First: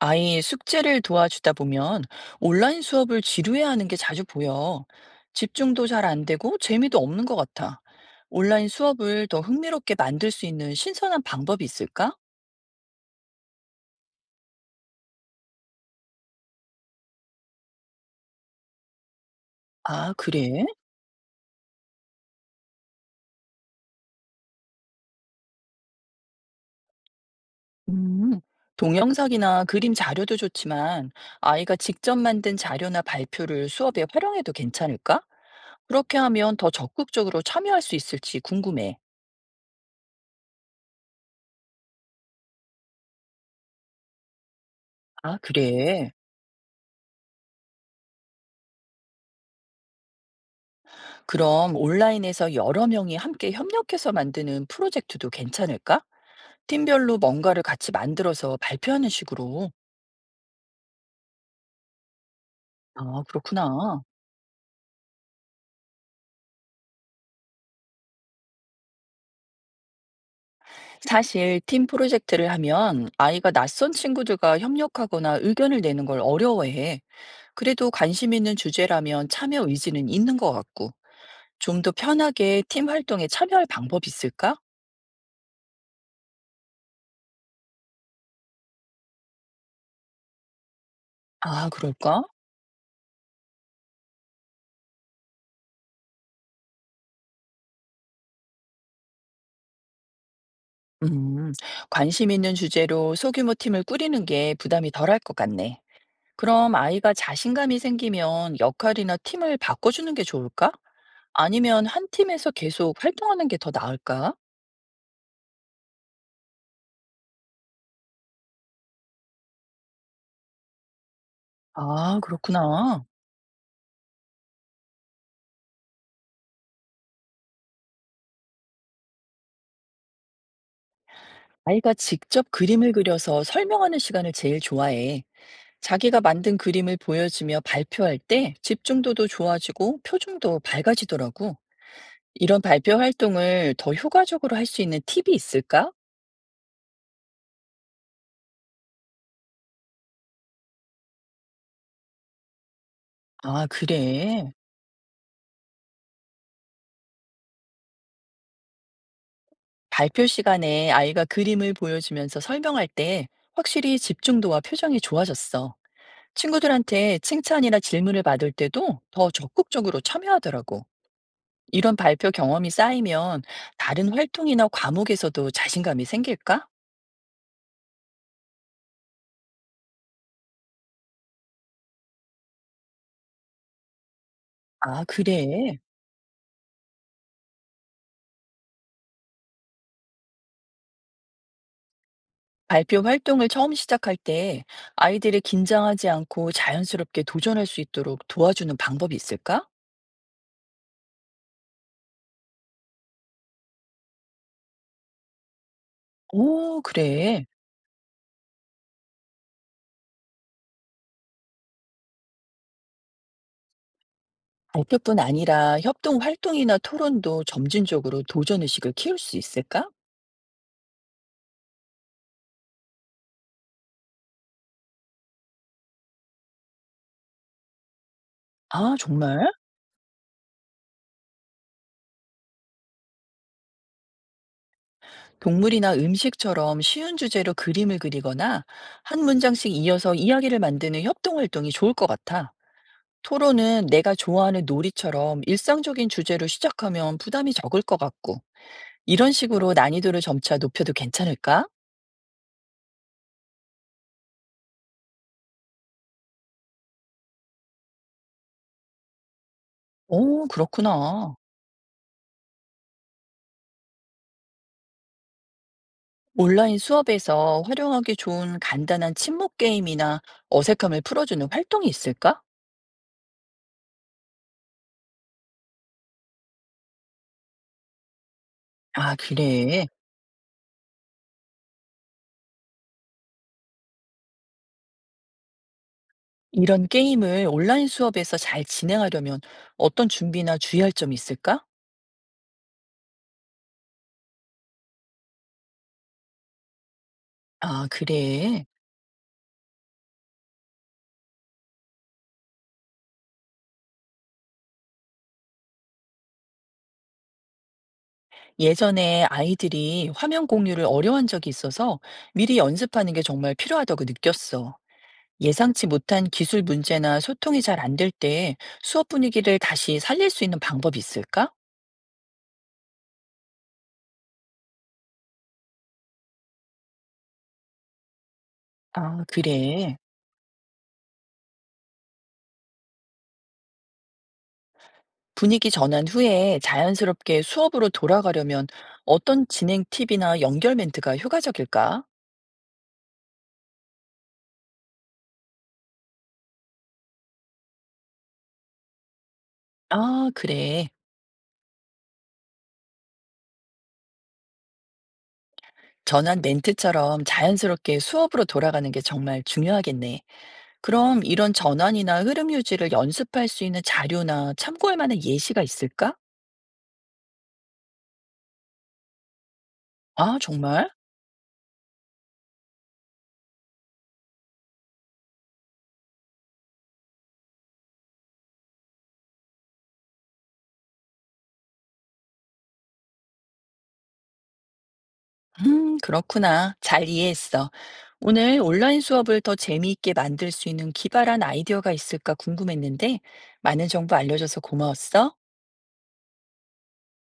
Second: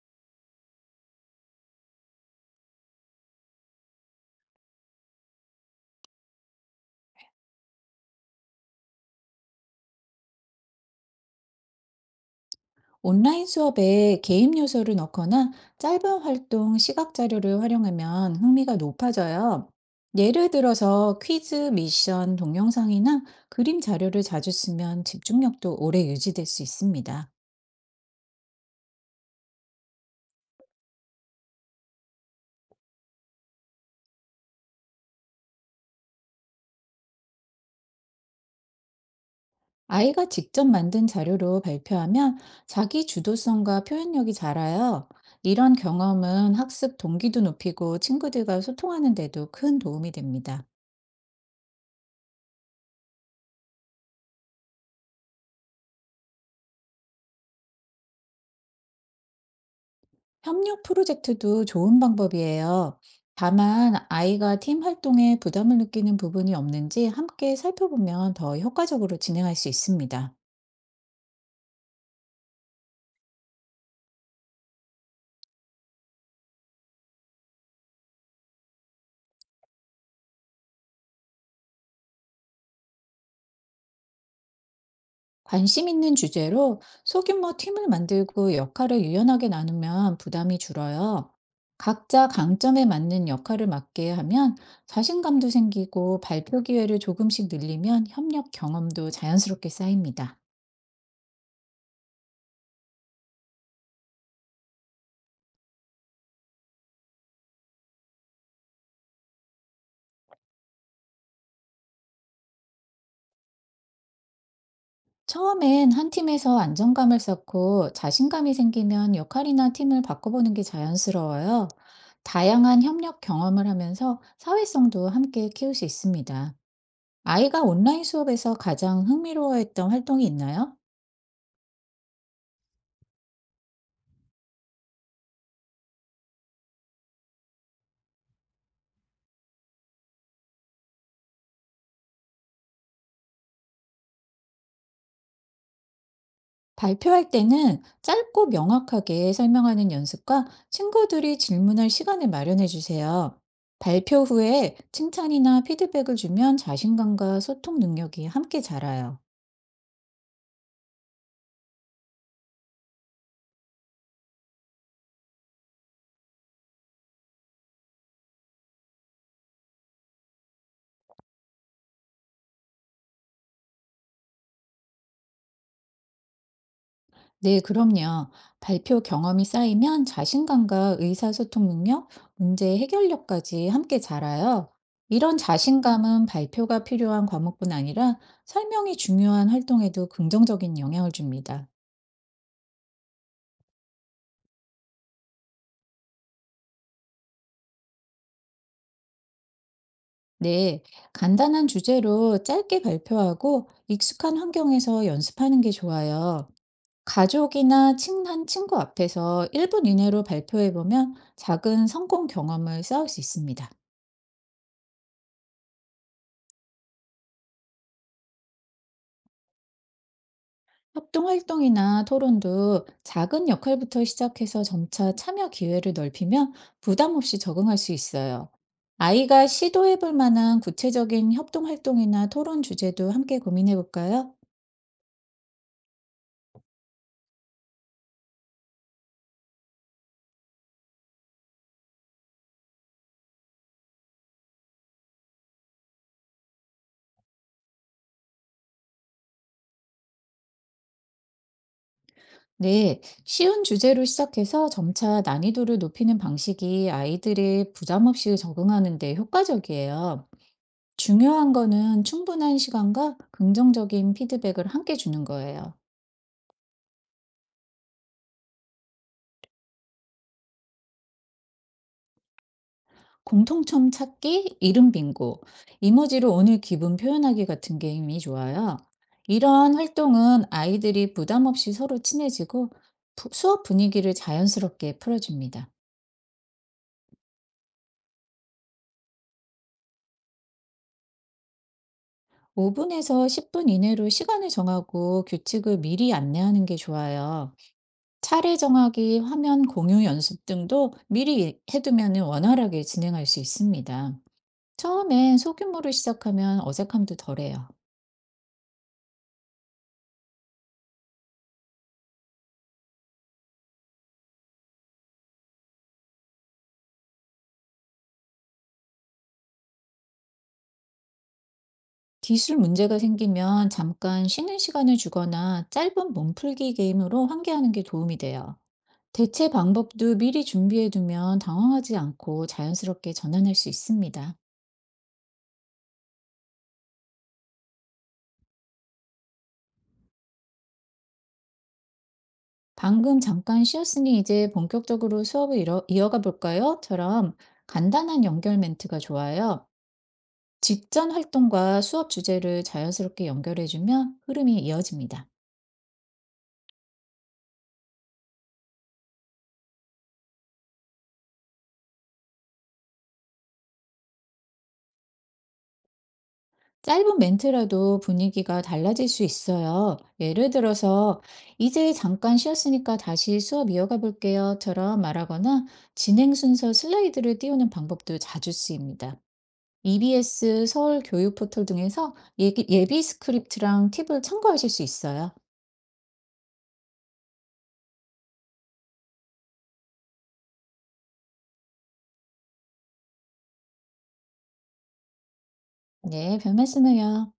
아이 숙제를 도와주다 보면 온라인 수업을 지루해하는 게 자주 보여. 집중도 잘 안 되고 재미도 없는 것 같아. 온라인 수업을 더 흥미롭게 만들 수 있는 신선한 방법이 있을까? 온라인 수업에 게임 요소를 넣거나 짧은 활동 시각 자료를 활용하면 흥미가 높아져요. 아, 예를 그래? 들어서 퀴즈, 미션, 동영상이나 그림 자료를 자주 쓰면 집중력도 오래 유지될 수 있습니다. 음. 동영상이나 그림 자료도 좋지만 아이가 직접 만든 자료나 발표를 수업에 활용해도 괜찮을까? 그렇게 하면 더 적극적으로 참여할 수 있을지 궁금해. 아이가 직접 만든 자료로 발표하면 자기 주도성과 표현력이 자라요. 아, 이런 그래. 경험은 학습 동기도 높이고 친구들과 소통하는 데도 큰 도움이 됩니다. 그럼 온라인에서 여러 명이 함께 협력해서 만드는 프로젝트도 괜찮을까? 팀별로 뭔가를 같이 만들어서 발표하는 식으로. 협력 프로젝트도 좋은 방법이에요. 아, 다만 그렇구나. 아이가 팀 활동에 부담을 느끼는 부분이 없는지 함께 살펴보면 더 효과적으로 진행할 수 있습니다. 사실 팀 프로젝트를 하면 아이가 낯선 친구들과 협력하거나 의견을 내는 걸 어려워해. 그래도 관심 있는 주제라면 참여 의지는 있는 것 같고. 좀 더 편하게 팀 활동에 참여할 방법이 있을까? 관심 있는 주제로 소규모 팀을 만들고 역할을 유연하게 나누면 부담이 줄어요. 아, 그럴까? 각자 강점에 맞는 역할을 맡게 하면 자신감도 생기고 발표 기회를 조금씩 늘리면 협력 경험도 자연스럽게 쌓입니다. 음, 관심 있는 주제로 소규모 팀을 꾸리는 게 부담이 덜할 것 같네. 그럼 아이가 자신감이 생기면 역할이나 팀을 바꿔주는 게 좋을까? 아니면 한 팀에서 계속 활동하는 게 더 나을까? 처음엔 한 팀에서 안정감을 쌓고 자신감이 생기면 역할이나 팀을 바꿔보는 게 자연스러워요. 아, 다양한 그렇구나. 협력 경험을 하면서 사회성도 함께 키울 수 있습니다. 아이가 온라인 수업에서 가장 흥미로워했던 활동이 있나요? 아이가 직접 그림을 그려서 설명하는 시간을 제일 좋아해. 자기가 만든 그림을 보여주며 발표할 때 집중도도 좋아지고 표정도 밝아지더라고. 이런 발표 활동을 더 효과적으로 할 수 있는 팁이 있을까? 발표할 때는 짧고 명확하게 설명하는 연습과 친구들이 질문할 시간을 마련해 주세요. 아, 발표 그래. 후에 칭찬이나 피드백을 주면 자신감과 소통 능력이 함께 자라요. 발표 시간에 아이가 그림을 보여주면서 설명할 때 확실히 집중도와 표정이 좋아졌어. 친구들한테 칭찬이나 질문을 받을 때도 더 적극적으로 참여하더라고. 이런 발표 경험이 쌓이면 다른 활동이나 과목에서도 자신감이 생길까? 네, 그럼요. 발표 경험이 쌓이면 자신감과 의사소통 능력, 문제 해결력까지 함께 자라요. 아, 이런 그래. 자신감은 발표가 필요한 과목뿐 아니라 설명이 중요한 활동에도 긍정적인 영향을 줍니다. 발표 활동을 처음 시작할 때 아이들이 긴장하지 않고 자연스럽게 도전할 수 있도록 도와주는 방법이 있을까? 네, 간단한 주제로 짧게 발표하고 익숙한 환경에서 연습하는 게 좋아요. 오, 그래. 가족이나 친한 친구 앞에서 1분 이내로 발표해보면 작은 성공 경험을 쌓을 수 있습니다. 발표뿐 아니라 협동 활동이나 토론도 점진적으로 도전 의식을 키울 수 있을까? 협동 활동이나 토론도 작은 역할부터 시작해서 점차 참여 기회를 넓히면 부담 없이 적응할 수 있어요. 아, 정말? 아이가 시도해 볼 만한 구체적인 협동 활동이나 토론 주제도 함께 고민해 볼까요? 동물이나 음식처럼 쉬운 주제로 그림을 그리거나 한 문장씩 이어서 이야기를 만드는 협동 활동이 좋을 것 같아. 토론은 내가 좋아하는 놀이처럼 일상적인 주제로 시작하면 부담이 적을 것 같고, 이런 식으로 난이도를 점차 높여도 괜찮을까? 네, 쉬운 주제로 시작해서 점차 난이도를 높이는 방식이 아이들이 부담 없이 적응하는 데 효과적이에요. 오, 그렇구나. 중요한 거는 충분한 시간과 긍정적인 피드백을 함께 주는 거예요. 온라인 수업에서 활용하기 좋은 간단한 친목 게임이나 어색함을 풀어주는 활동이 있을까? 공통점 찾기, 이름 빙고, 이모지로 오늘 기분 표현하기 같은 게임이 좋아요. 아 이러한 그래. 활동은 아이들이 부담 없이 서로 친해지고 수업 분위기를 자연스럽게 풀어줍니다. 이런 게임을 온라인 수업에서 잘 진행하려면 어떤 준비나 주의할 점이 있을까? 5분에서 10분 이내로 시간을 정하고 규칙을 미리 안내하는 게 좋아요. 아, 차례 그래. 정하기, 화면 공유 연습 등도 미리 해두면 원활하게 진행할 수 있습니다. 처음엔 소규모로 시작하면 어색함도 덜해요. 예전에 아이들이 화면 공유를 어려워한 적이 있어서 미리 연습하는 게 정말 필요하다고 느꼈어. 예상치 못한 기술 문제나 소통이 잘 안 될 때 수업 분위기를 다시 살릴 수 있는 방법이 있을까? 기술 문제가 생기면 잠깐 쉬는 시간을 주거나 짧은 몸풀기 게임으로 환기하는 게 도움이 돼요. 아, 대체 그래. 방법도 미리 준비해두면 당황하지 않고 자연스럽게 전환할 수 있습니다. 분위기 전환 후에 자연스럽게 수업으로 돌아가려면 어떤 진행 팁이나 연결 멘트가 효과적일까? 방금 잠깐 쉬었으니 이제 본격적으로 수업을 이어가 볼까요?처럼 간단한 연결 멘트가 좋아요. 아, 그래. 직전 활동과 수업 주제를 자연스럽게 연결해주면 흐름이 이어집니다. 전환 멘트처럼 자연스럽게 수업으로 돌아가는 게 정말 중요하겠네. 그럼 이런 전환이나 흐름 유지를 연습할 수 있는 자료나 참고할 만한 예시가 있을까? 짧은 멘트라도 분위기가 달라질 수 있어요. 아, 예를 정말? 들어서, 이제 잠깐 쉬었으니까 다시 수업 이어가 볼게요.처럼 말하거나 진행 순서 슬라이드를 띄우는 방법도 자주 쓰입니다. EBS 서울 교육 포털 등에서 예비 스크립트랑 팁을 참고하실 수 있어요. 그렇구나. 잘 이해했어. 오늘 온라인 수업을 더 재미있게 만들 수 있는 기발한 아이디어가 있을까 궁금했는데, 많은 정보 알려줘서 고마웠어. 네, 별 말씀을요.